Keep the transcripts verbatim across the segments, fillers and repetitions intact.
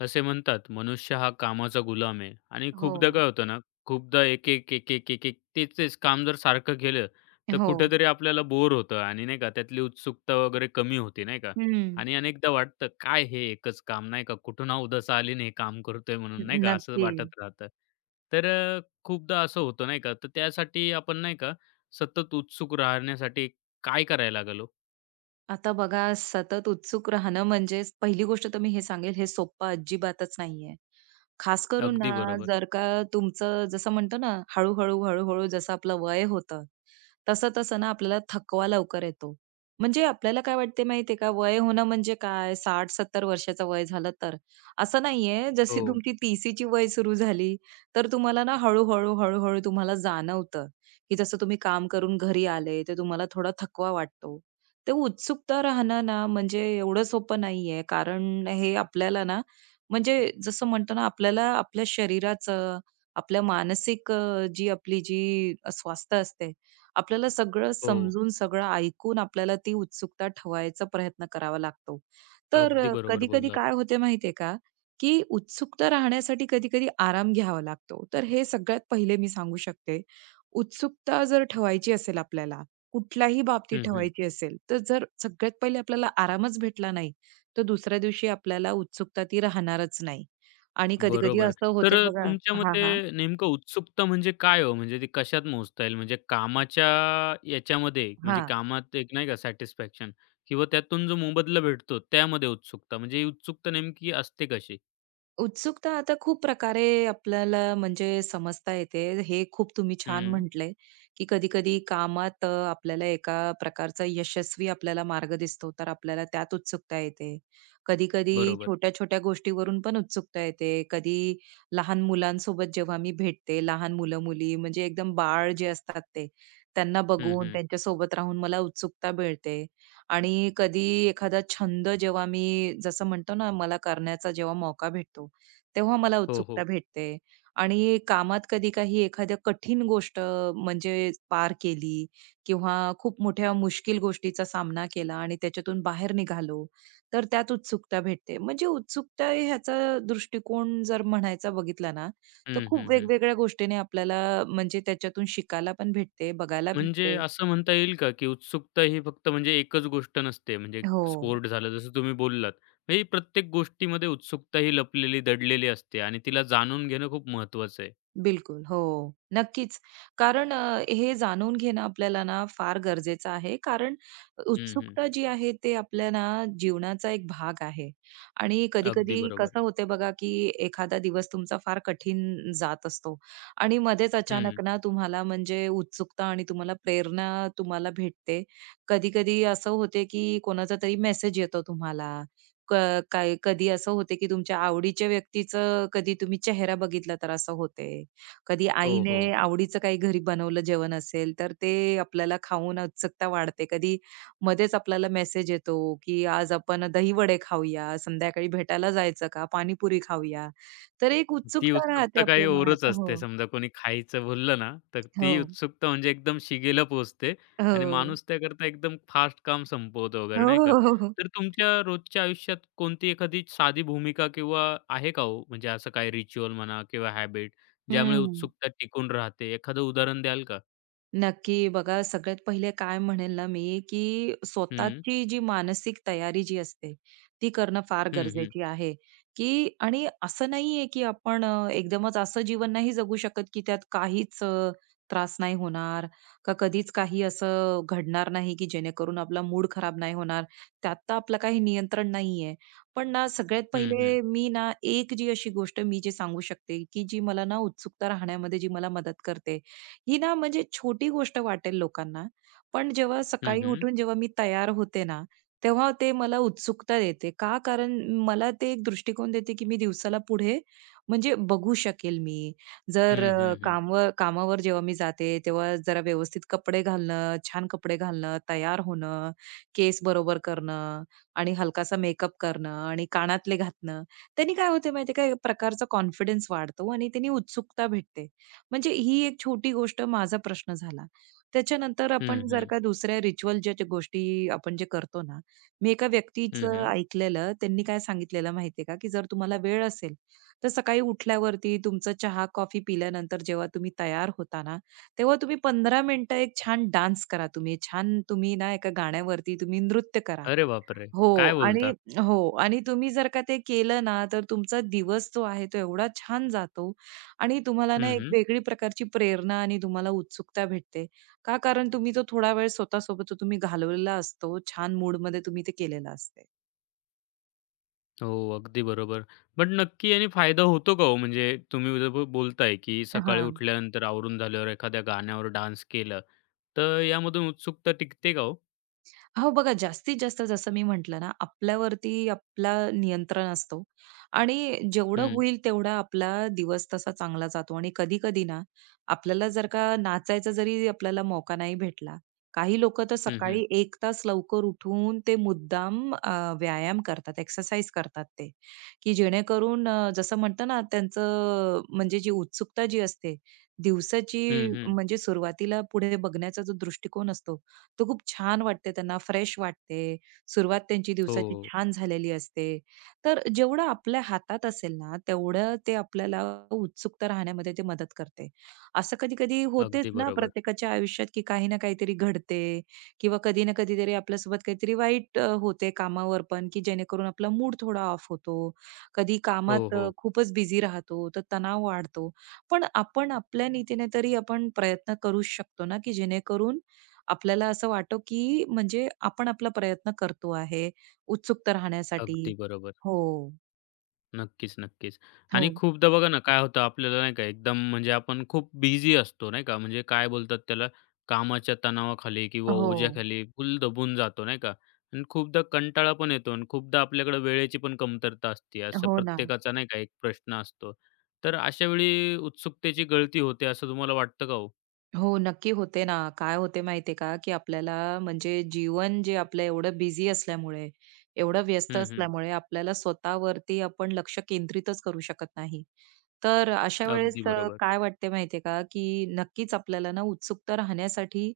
असे म्हणतात, मनुष्य हा कामाचा गुलाम आहे आणि खूपदा हो, काय होतं ना, खूपदा एक, एक, एक, एक, एक, एक तेच-तेच काम जर सारखं केलं, तर हो. कुठेतरी आपल्याला बोर होतं आणि नाही का त्यातली उत्सुकता वगैरे कमी होते, नाही का? हं. आणि अनेकदा वाटतं, "काय हे एकच काम?" नाही का, "कुठून अवदासा आली आणि काम करतोय?" म्हणून नाही न का, असं नक्की. वाटत राहतं. तर अ, खूपदा असं होतं नाही का, तर त्यासाठी आपण नाही का, सतत उत्सुक राहण्यासाठी काय करायला लागलो? आता बघा, सतत उत्सुक राहणं म्हणजे पहिली गोष्ट तर मी हे सांगेल, हे सोप्पं अजिबातच नाहीये. खास करून ना, अगदी बरोबर. जर का तुमचं जसं म्हणतो ना, हळू-हळू, हळू-हळू जसं आपलं वय होतं, तसं-तसं ना आपल्याला थकवा लवकर येतो. म्हणजे आपल्याला काय वाटते माहितीये का, वय होणं म्हणजे काय साठ ते सत्तर वर्षाचं वय झालं तर. असं नाहीये, जशी हो, तुमची तीस वय सुरू झाली, तर तुम्हाला ना हळू-हळू, हळूहळू तुम्हाला जाणवतं, की जसं तुम्ही काम करून घरी आले, तर तुम्हाला थोडा थकवा वाटतो. ते उत्सुकता राहणं ना म्हणजे एवढं सोपं नाहीये. कारण हे आपल्याला ना म्हणजे जसं म्हणतो ना आपल्याला आपल्या शरीराचं, आपल्या मानसिक अ, जी आपली जी स्वास्थ्य असते, आपल्याला सगळं हो. समजून, सगळं ऐकून आपल्याला ती उत्सुकता ठेवायचा प्रयत्न करावा लागतो. तर अगदी अ, बरोबर कधी-कधी बोललात. काय होते माहितीये का, की उत्सुकता राहण्यासाठी कधी-कधी आराम घ्यावा लागतो. तर हे सगळ्यात पहिले मी सांगू शकते. उत्सुकता जर ठेवायची असेल आपल्याला, कुठल्याही बाबतीत हं, हं. ठेवायची असेल, तर जर सगळ्यात पहिले आपल्याला आरामच भेटला नाही, तर दुसऱ्या दिवशी आपल्याला उत्सुकता ती राहणारच नाही. आणि कधी-कधी बरोबर. असं तर होते अ, बघा. तुमच्या हां, मते हां. नेमकं उत्सुकता म्हणजे काय हो? म्हणजे ती कशात मोजता येईल? म्हणजे कामाच्या याच्यामध्ये म्हणजे हां. कामात एक नाही का सॅटिस्फॅक्शन किंवा त्यातून जो मोबदला भेटतो त्यामध्ये उत्सुकता म्हणजे ही उत्सुकता नेमकी असते कशी? उत्सुकता आता खूप प्रकारे आपल्याला म्हणजे समजता येते. हे खूप तुम्ही छान हं, म्हटलंय, की कधी-कधी कामात अ, आपल्याला एका प्रकारचा यशस्वी आपल्याला मार्ग दिसतो, तर आपल्याला त्यात उत्सुकता येते. कधी-कधी बरोबर. छोट्या-छोट्या गोष्टीवरून पण उत्सुकता येते. कधी लहान मुलांसोबत जेव्हा मी भेटते, लहान मुलं-मुली म्हणजे एकदम बाळ जे असतात ते, त्यांना हं, बघून हं. त्यांच्यासोबत राहून मला उत्सुकता मिळते. आणि कधी एखादा छंद जेव्हा मी जसं म्हणतो ना, मला करण्याचा जेव्हा मौका भेटतो, तेव्हा मला हो, हो. उत्सुकता भेटते. आणि कामात कधी काही एखाद्या कठीण गोष्ट म्हणजे पार केली किंवा खूप मोठ्या मुश्किल गोष्टीचा सामना केला आणि त्याच्यातून बाहेर निघालो, तर त्यात उत्सुकता भेटते. म्हणजे उत्सुकता ह्याचा दृष्टिकोन जर म्हणायचा बघितला ना, तर हं, खूप हं, हं. वेगवेगळ्या गोष्टीने आपल्याला म्हणजे त्याच्यातून शिकायला पण भेटते, बघायला म्हणजे भेटते. असं म्हणता येईल का, की उत्सुकता ही फक्त म्हणजे एकच गोष्ट नसते. म्हणजे हो. स्पोर्ट झालं जसं तुम्ही बोललात. म्हणजे प्रत्येक गोष्टीमध्ये उत्सुकता ही लपलेली, दडलेली असते आणि तिला जाणून घेणं खूप महत्त्वाचं आहे. बिलकुल. हो. नक्कीच. कारण अ, हे जाणून घेणं आपल्याला ना फार गरजेचं आहे. कारण हं, हं. उत्सुकता जी आहे ते आपल्या ना जीवनाचा एक भाग आहे. आणि अगदी कधी-कधी बरोबर. कसं होते बघा, की एखादा दिवस तुमचा फार कठीण जात असतो आणि मध्येच हं. अचानक ना तुम्हाला म्हणजे उत्सुकता आणि तुम्हाला प्रेरणा तुम्हाला भेटते. कधी-कधी असं होते, की कोणाचा तरी मेसेज येतो तुम्हाला. क काय कधी असं होते, की तुमच्या आवडीच्या व्यक्तीचं कधी तुम्ही चेहरा बघितला तर असं होते. कधी हो, आईने हो. आवडीचं काही घरी बनवलं जेवण असेल, तर ते आपल्याला खाऊन उत्सुकता वाढते. कधी मध्येच आपल्याला मेसेज येतो, की आज आपण दहीवडे खाऊया, संध्याकाळी भेटायला जायचं का, पाणीपुरी खाऊया. तर एक ती उत्सुकता राहते उत्सुकता काही आपल्या ओरच मनात. असते. हो. समजा कोणी खायचं बोललं ना, तर हो. ती उत्सुकता म्हणजे एकदम शिगेला पोहोचते हो. आणि माणूस त्याकरता एकदम फास्ट काम संपवतो हो, वगैरे नाही का. हो, हो, हो. तर तुमच्या रोजच्या आयुष्यात कोणती एखादी साधी भूमिका किंवा आहे का हो? म्हणजे असं काही रिच्युअल म्हणा किंवा हॅबिट ज्यामुळे हं. उत्सुकता टिकून राहते. एखादं उदाहरण द्याल का? नक्की. बघा, सगळ्यात पहिले काय म्हणेल ना मी, की हं. स्वतःची जी मानसिक तयारी जी असते, ती करणं फार हं, हं. गरजेची आहे, की आणि असं नाहीये, की आपण अ, एकदमच असं जीवन नाही जगू शकत, की त्यात काहीच अ, त्रास नाही होणार का कधीच काही असं घडणार नाही, की जेणेकरून आपला मूड खराब नाही होणार. त्यात तर आपलं काही नियंत्रण नाहीये. पण ना सगळ्यात हं, हं. पहिले मी ना एक जी अशी गोष्ट मी जी सांगू शकते, की जी मला ना उत्सुकता राहण्यामध्ये जी मला मदत करते, ही ना म्हणजे छोटी गोष्ट वाटेल लोकांना, पण जेव्हा हं, सकाळी हं. उठून जेव्हा मी तयार होते ना, तेव्हा ते मला उत्सुकता देते. का? कारण मला ते एक दृष्टिकोन देते, की मी दिवसाला पुढे म्हणजे बघू शकेल मी. जर हं, अ, हं, हं. कामवर कामावर जेव्हा मी जाते, तेव्हा जरा व्यवस्थित कपडे घालणं, छान कपडे घालणं, तयार होणं, केस बरोबर करणं आणि हलकासा मेकअप करणं आणि कानातले घातणं. त्यांनी काय होते माहिती का? एक प्रकारचा कॉन्फिडन्स वाढतो आणि त्यांनी उत्सुकता भेटते. म्हणजे ही एक छोटी गोष्ट माझा प्रश्न झाला. त्याच्यानंतर हं, आपण जर हं. का दुसऱ्या रिच्युअल ज्या ज्या गोष्टी आपण जे करतो ना, मी एका व्यक्तीचं ऐकलेलं, त्यांनी काय सांगितलेलं माहितीये का, की जर तुम्हाला वेळ असेल, तर सकाळी उठल्यावरती तुमचा चहा, कॉफी पिल्यानंतर जेव्हा तुम्ही तयार होता ना, तेव्हा तुम्ही पंधरा मिनिटं एक छान डान्स करा तुम्ही. छान तुम्ही ना एका गाण्यावरती तुम्ही नृत्य करा. अरे बापरे! हो काय आणि बोलता? हो आणि तुम्ही जर का ते केलं ना, तर तुमचा दिवस जो आहे तो एवढा छान जातो आणि तुम्हाला ना एक हं, वेगळी प्रकारची प्रेरणा आणि तुम्हाला उत्सुकता भेटते. का? कारण तुम्ही तो थोडा वेळ स्वतःसोबत तो तुम्ही घालवलेला असतो. छान मूडमध्ये तुम्ही ते केलेलं असते. हो, अगदी बरोबर. पण नक्की याने फायदा होतो का हो? म्हणजे तुम्ही जर ब- बोलताय, की सकाळी हां. उठल्यानंतर आवरून झाल्यावर एखाद्या गाण्यावर डान्स केला, तर यामधून उत्सुकता टिकते का हो? हो बघा, जास्तीत जास्त जसं मी म्हटलं ना, आपल्यावरती आपला नियंत्रण असतो आणि जेवढं हं, होईल तेवढा आपला दिवस तसा चांगला जातो आणि कधी-कधी ना, आपल्याला जर का नाचायचा जरी आपल्याला मौका नाही भेटला, काही लोकं तर हं, हं. सकाळी एक तास लवकर उठून ते मुद्दाम अ, व्यायाम करतात, एक्सरसाइज करतात ते, की जेणेकरून अ, जसं म्हणतो ना, त्यांचं म्हणजे जी उत्सुकता जी असते, हं, दिवसाची हं. म्हणजे सुरुवातीला पुढे बघण्याचा जो दृष्टिकोन असतो, तर खूप छान वाटते त्यांना, फ्रेश वाटते. सुरुवात त्यांची दिवसाची हो, छान झालेली असते. तर जेवढं आपल्या हातात असेल ना, तेवढं ते आपल्याला उत्सुकता राहण्यामध्ये ते मदत करते. असं कधी-कधी होतेच अगदी ना बरोबर. प्रत्येकाच्या आयुष्यात, की काही ना काहीतरी घडते किंवा कधी ना कधीतरी आपल्यासोबत काहीतरी वाईट अ, होते कामावर पण, की जेणेकरून आपला मूड थोडा ऑफ होतो. कधी हो, कामात अ, हो. खूपच बिझी राहतो, तर तणाव वाढतो. पण आपण आपल्या नीतीने तरी आपण प्रयत्न करूच शकतो ना, की जेणेकरून आपल्याला असं वाटो, की म्हणजे आपण आपला प्रयत्न करतो आहे, उत्सुकता राहण्यासाठी. अगदी बरोबर. हो, नक्कीच, नक्कीच. हो, आणि खूपदा बघा ना, काय होतं आपल्याला नाही का एकदम म्हणजे आपण खूप बिझी असतो नाही का, म्हणजे काय बोलतात त्याला, कामाच्या तणावाखाली किंवा हो, ओझ्याखाली फुल दबून जातो नाही का. आणि खूपदा कंटाळा पण येतो आणि खूपदा आपल्याकडे वेळेची पण कमतरता असते. असा हो ना. प्रत्येकाचा नाही का एक प्रश्न असतो. तर अशा वेळी उत्सुकतेची गळती होते असं तुम्हाला वाटतं का हो? हो, नक्की होते ना. काय होते माहितीये का, की आपल्याला म्हणजे जीवन जे आपलं एवढं बिझी असल्यामुळे, एवढं व्यस्त हं, हं. असल्यामुळे आपल्याला स्वतःवरती आपण लक्ष केंद्रितच करू शकत नाही. तर अशा वेळेस अगदी अ, बरोबर. काय वाटते माहितीये का, की नक्कीच आपल्याला ना उत्सुकता राहण्यासाठी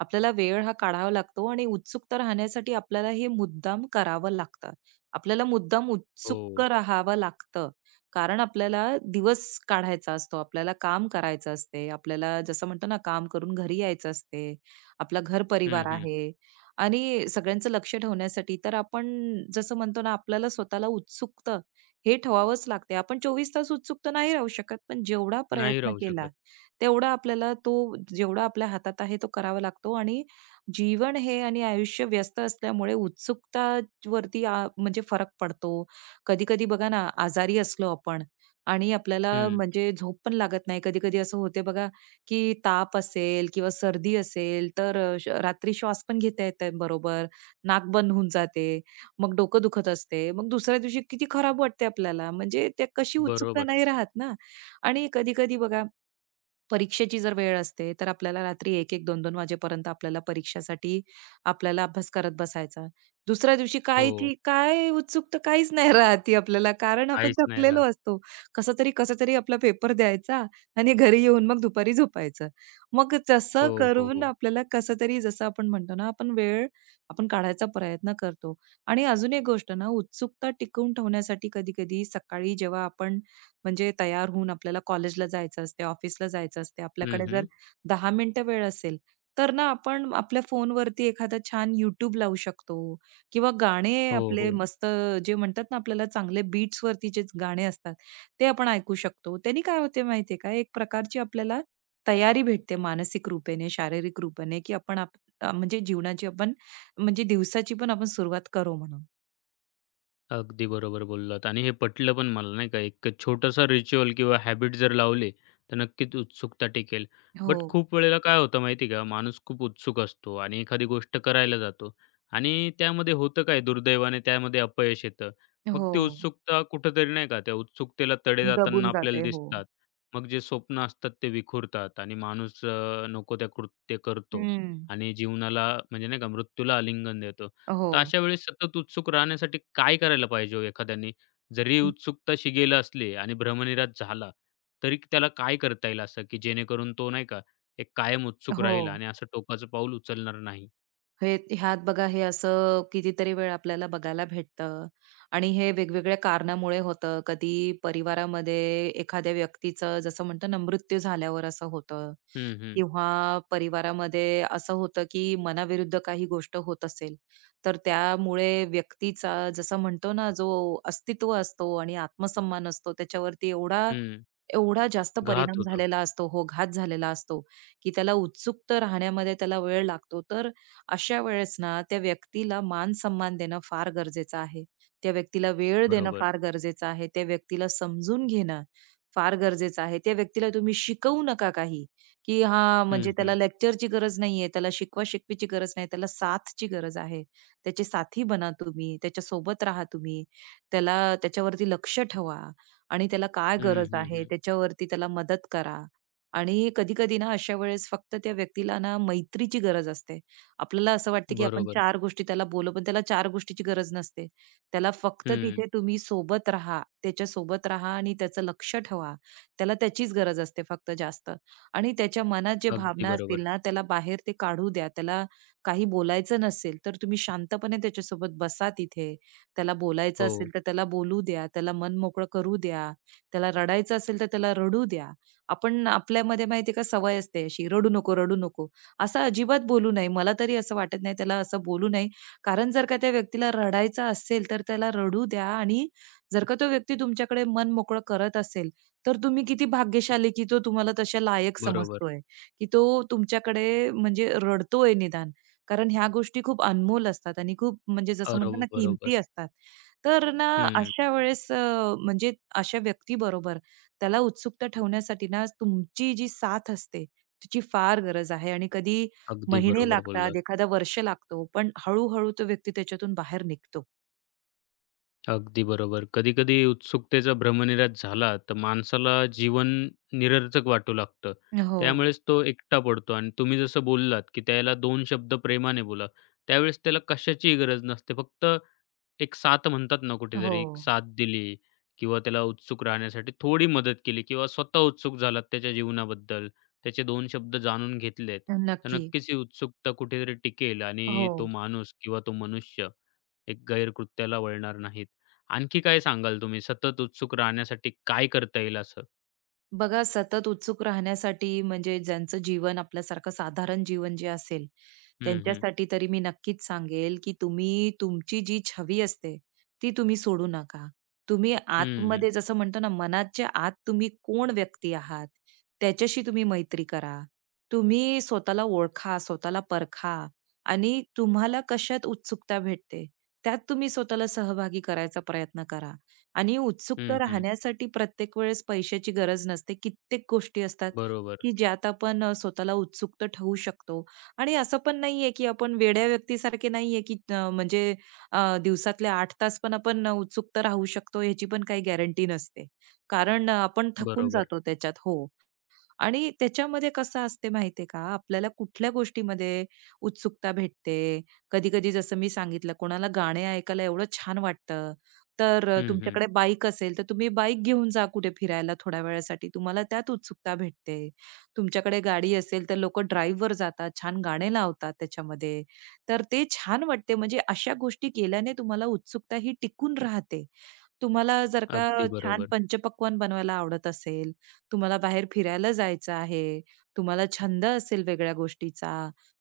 आपल्याला वेळ हा काढावा लागतो आणि उत्सुकता राहण्यासाठी आपल्याला हे मुद्दाम करावं लागतं. आपल्याला मुद्दाम उत्सुक हो. राहावं लागतं. कारण आपल्याला दिवस काढायचा असतो, आपल्याला काम करायचं असते. आपल्याला जसं म्हणतो ना, काम करून घरी यायचं असते. आपला हं, घर-परिवार हं. आहे आणि सगळ्यांचं लक्ष ठेवण्यासाठी तर आपण जसं म्हणतो ना, आपल्याला स्वतःला उत्सुकता हे ठेवावंच लागते. आपण चोवीस तास उत्सुक नाही राहू शकत, पण जेवढा नाही प्रयत्न राहू केला, शकत. तेवढा आपल्याला तो जेवढा आपल्या हातात आहे तो करावा लागतो आणि जीवन हे आणि आयुष्य व्यस्त असल्यामुळे उत्सुकतावरती आ, म्हणजे फरक पडतो कधी-कधी बघा ना, आजारी असलो आपण आणि आपल्याला हं. म्हणजे झोप पण लागत नाही. कधी-कधी असं होते बघा, की ताप असेल किंवा सर्दी असेल, तर अ, श रात्री श्वास पण घेता येत नाही बरोबर, नाक बंद होऊन जाते, मग डोकं दुखत असते. मग दुसऱ्या दिवशी किती खराब वाटते आपल्याला, म्हणजे ते कशी उत्सुकता बरोबर. नाही राहत ना. आणि कधी-कधी बघा परीक्षेची जर वेळ असते, तर आपल्याला रात्री एक 1 दोन-दोन वाजेपर्यंत आपल्याला परीक्षासाठी आपल्याला अभ्यास करत बसायचा. दुसऱ्या दिवशी काय हो. की काय उत्सुकता काहीच नाही राहत ती आपल्याला, कारण आपण काहीच नाही थकलेलो राहत. असतो. कसं तरी, कसं तरी आपला पेपर द्यायचा आणि घरी येऊन मग दुपारी झोपायचं. मग तसं हो, हो, करून हो. आपल्याला कसं तरी जसं आपण म्हणतो ना, आपण वेळ आपण काढायचा प्रयत्न करतो. आणि अजून एक गोष्ट ना, उत्सुकता टिकवून ठेवण्यासाठी कधी-कधी सकाळी जेव्हा आपण म्हणजे तयार होऊन आपल्याला कॉलेजला जायचं असते, ऑफिसला जायचं असते. हं, आपल्याकडे जर हं. दहा मिनिटं वेळ असेल, तर ना आपण आपल्या फोनवरती एखादा छान YouTube लावू शकतो किंवा गाणे हो, आपले हो. मस्त जे म्हणतात ना आपल्याला चांगले बीट्स वरती जे गाणे असतात, ते आपण ऐकू शकतो. त्यानी काय होते माहितीये का, एक प्रकारची आपल्याला तयारी भेटते मानसिक रूपेने, शारीरिक रूपाने, की आपण आप अ, म्हणजे जीवनाची आपण म्हणजे दिवसाची पण आपण सुरुवात करू म्हणून. अगदी बरोबर बोललात आणि हे पटलं पण मला नाही का, एक छोटासा रिच्युअल किंवा हॅबिट जर लावले, तर नक्कीच उत्सुकता टिकेल. बट हो. खूप वेळेला काय होतं माहिती का, माणूस खूप उत्सुक असतो आणि एखादी गोष्ट करायला जातो आणि त्यामध्ये होतं काय, दुर्दैवाने त्यामध्ये अपयश येतं. मग हो. ती उत्सुकता कुठेतरी नाही का, त्या उत्सुकतेला तडे जाताना दबून आपल्याला जाते. हो. दिसतात. मग जे स्वप्न असतात ते विखुरतात आणि माणूस अ, नको त्या कृत्य करतो हं. आणि जीवनाला म्हणजे नाही का मृत्यूला आलिंगन देतो. हो. तर अशा वेळेस सतत उत्सुक राहण्यासाठी काय करायला पाहिजे हो एखाद्याने? जरी म- उत्सुकता शिगेला असली आणि भ्रमनिरास झाला, तरी त्याला काय करता येईल असं, की जेणेकरून तो नाही का एक कायम उत्सुक हो. राहील आणि असं टोकाचं पाऊल उचलणार नाही? हे ह्यात बघा हे असं कितीतरी वेळ आपल्याला बघायला भेटतं आणि हे वेगवेगळ्या कारणामुळे होतं. कधी परिवारामध्ये एखाद्या व्यक्तीचं जसं म्हणतो ना मृत्यू झाल्यावर असं होतं हं, हं. किंवा परिवारामध्ये असं होतं की मनाविरुद्ध काही गोष्ट होत असेल, तर त्यामुळे व्यक्तीचा जसं म्हणतो ना जो अस्तित्व असतो आणि आत्मसन्मान असतो त्याच्यावरती एवढा हं. एवढा जास्त घात परिणाम होतो. झालेला असतो, हो, घात झालेला असतो, की त्याला उत्सुक राहण्यामध्ये त्याला वेळ लागतो. तर अशा वेळेस ना त्या व्यक्तीला मान-सन्मान देणं फार गरजेचं आहे. त्या व्यक्तीला वेळ देणं बरोबर. फार गरजेचं आहे. त्या व्यक्तीला समजून घेणं फार गरजेचं आहे. त्या व्यक्तीला तुम्ही शिकवू नका काही, की हां, हं, म्हणजे हं. त्याला लेक्चरची गरज नाहीये, त्याला शिकवा-शिकवीची गरज नाही, त्याला साथची गरज आहे. त्याचे साथी बना तुम्ही, त्याच्यासोबत राहा तुम्ही. त्याला त्याच्यावरती लक्ष ठेवा आणि त्याला काय हं, गरज हं, आहे हं. त्याच्यावरती त्याला मदत करा आणि कधी-कधी ना अशा वेळेस फक्त त्या व्यक्तीला ना मैत्रीची गरज असते. आपल्याला असं वाटतं, की आपण बरोबर. चार गोष्टी त्याला बोलू, पण त्याला चार गोष्टीची गरज नसते. त्याला फक्त हं. तिथे तुम्ही सोबत राहा, त्याच्या सोबत राहा आणि त्याचं लक्ष ठेवा. त्याला त्याचीच गरज असते फक्त जास्त आणि त्याच्या मनात जे अगदी भावना असतील बरोबर. ना, त्याला बाहेर ते काढू द्या. त्याला काही बोलायचं नसेल, तर तुम्ही शांतपणे त्याच्यासोबत बसा तिथे. त्याला बोलायचं हो. असेल, तर त्याला बोलू द्या. त्याला मन मोकळं करू द्या. त्याला रडायचं असेल, तर त्याला रडू द्या. आपण आपल्यामध्ये माहिती का सवय असते अशी, "रडू नको, रडू नको." असं अजिबात बोलू नये. मला तरी असं वाटत नाही त्याला असं बोलू नये. कारण जर का त्या व्यक्तीला रडायचं असेल, तर त्याला रडू द्या आणि जर का तो व्यक्ती तुमच्याकडे मन मोकळं करत असेल, तर तुम्ही किती भाग्यशाली की तो तुम्हाला तशा लायक बरोबर. समजतोय, की तो तुमच्याकडे म्हणजे रडतोय निदान. कारण ह्या गोष्टी खूप अनमोल असतात आणि खूप म्हणजे जसं बरो म्हणतो ना बरोबर. किमती असतात. तर ना हं. अशा वेळेस अ, म्हणजे अशा व्यक्तीबरोबर त्याला उत्सुकता ठेवण्यासाठी ना तुमची जी साथ असते, तिची फार गरज आहे आणि कधी अगदी महिने बरोबर बोललात. लागतात, एखादा वर्ष लागतो, पण हळू-हळू तो व्यक्ती त्याच्यातून बाहेर निघतो. अगदी बरोबर. कधी-कधी उत्सुकतेचा भ्रमनिरास झाला, तर माणसाला जीवन निरर्थक वाटू लागतं. हो, त्यामुळेच तो एकटा पडतो आणि तुम्ही जसं बोललात, की त्याला दोन शब्द प्रेमाने बोला. त्यावेळेस त्याला कशाचीही गरज नसते. फक्त एक साथ म्हणतात ना हो. कुठेतरी, एक साथ दिली किंवा त्याला उत्सुक राहण्यासाठी थोडी मदत केली किंवा स्वतः उत्सुक झालात त्याच्या जीवनाबद्दल, त्याचे दोन शब्द जाणून घेतलेत, तर नक्की. नक्कीच ही उत्सुकता कुठेतरी टिकेल आणि तो हो. माणूस किंवा तो मनुष्य एक गैरकृत्याला वळणार नाहीत. आणखी काय सांगाल तुम्ही सतत उत्सुक राहण्यासाठी काय करता येईल असं? बघा सतत उत्सुक राहण्यासाठी म्हणजे ज्यांचं जीवन आपल्यासारखं साधारण जीवन जे असेल हं, हं. त्यांच्यासाठी तरी मी नक्कीच सांगेल की तुम्ही तुमची जी छवी असते ती तुम्ही सोडू नका. तुम्ही हं, हं. आतमध्ये जसं म्हणतो ना मनाच्या आत तुम्ही कोण व्यक्ती आहात त्याच्याशी तुम्ही मैत्री करा. तुम्ही स्वतःला ओळखा, स्वतःला परखा आणि तुम्हाला कशात उत्सुकता भेटते त्यात तुम्ही स्वतःला सहभागी करायचा प्रयत्न करा. आणि हं, उत्सुकता हं. राहण्यासाठी प्रत्येक वेळेस पैशाची गरज नसते. कित्येक गोष्टी असतात, बरोबर, की ज्यात आपण अ, स्वतःला उत्सुक ठेवू शकतो. आणि असं पण नाहीये, की आपण वेड्या व्यक्तीसारखे नाहीये, की अ, म्हणजे अ, दिवसातले आठ तास पण आपण उत्सुकता राहू शकतो, ह्याची पण काही गॅरंटी नसते. कारण अ, आपण थकून बरोबर. जातो त्याच्यात. हो. आणि त्याच्यामध्ये कसं असते माहितीये का, आपल्याला कुठल्या गोष्टीमध्ये उत्सुकता भेटते. कधी-कधी जसं मी सांगितलं, कोणाला गाणे ऐकायला एवढं छान वाटतं, तर अ, हं, हं. तुमच्याकडे बाईक असेल, तर तुम्ही बाईक घेऊन जा कुठे फिरायला थोड्या वेळासाठी. तुम्हाला त्यात उत्सुकता भेटते. तुमच्याकडे गाडी असेल, तर लोकं ड्राईव्हवर जातात, छान गाणे लावतात त्याच्यामध्ये. तर ते छान वाटते. म्हणजे अशा गोष्टी केल्याने तुम्हाला उत्सुकता ही टिकून राहते. तुम्हाला जर का अगदी छान बरोबर. पंचपक्वान्न बनवायला आवडत असेल, तुम्हाला बाहेर फिरायला जायचं आहे, तुम्हाला छंद असेल वेगळ्या गोष्टीचा,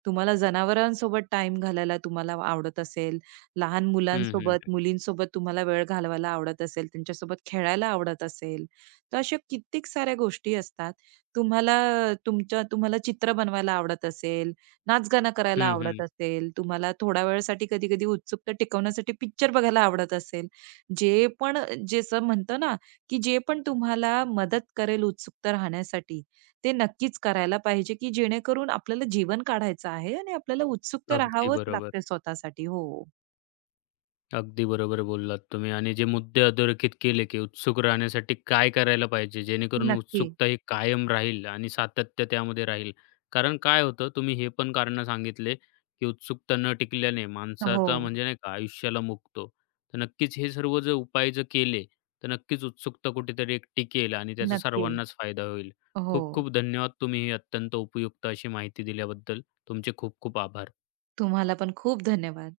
तुम्हाला जनावरांसोबत टाईम घालायला तुम्हाला आवडत असेल, लहान हं, हं. मुलांसोबत, मुलींसोबत तुम्हाला वेळ घालवायला आवडत असेल, त्यांच्यासोबत खेळायला आवडत असेल. तर अशा कित्येक साऱ्या गोष्टी असतात. तुम्हाला तुमच्या तुम्हाला चित्र बनवायला आवडत असेल, नाचगाणं करायला हं, हं. आवडत असेल, तुम्हाला थोड्या वेळासाठी कधी-कधी उत्सुकता टिकवण्यासाठी पिक्चर बघायला आवडत असेल. जे पण जसं म्हणतो ना, की जे पण तुम्हाला मदत करेल उत्सुकता राहण्यासाठी, ते नक्कीच करायला पाहिजे, की जेणेकरून आपल्याला जीवन काढायचं आहे आणि आपल्याला उत्सुक तर अगदी राहावंच बरोबर. लागते स्वतःसाठी. हो. अगदी बरोबर बोललात तुम्ही आणि जे मुद्दे अधोरेखित केले, की उत्सुक राहण्यासाठी काय करायला पाहिजे? जेणेकरून नक्की. उत्सुकता ही कायम राहील आणि सातत्य त्यामध्ये राहील. कारण काय होतं, तुम्ही हे पण कारणं सांगितले, की उत्सुकता न टिकल्याने हो. माणसाचा म्हणजे नाही का आयुष्याला मुकतो. तर नक्कीच हे सर्व जर उपाय जर केले, तर नक्कीच उत्सुकता कुठेतरी एक टिकेल आणि त्याचा नक्की. सर्वांनाच फायदा होईल. हो. खूप खूप धन्यवाद तुम्ही ही अत्यंत उपयुक्त अशी माहिती दिल्याबद्दल. तुमचे खूप खूप आभार. तुम्हाला पण खूप धन्यवाद.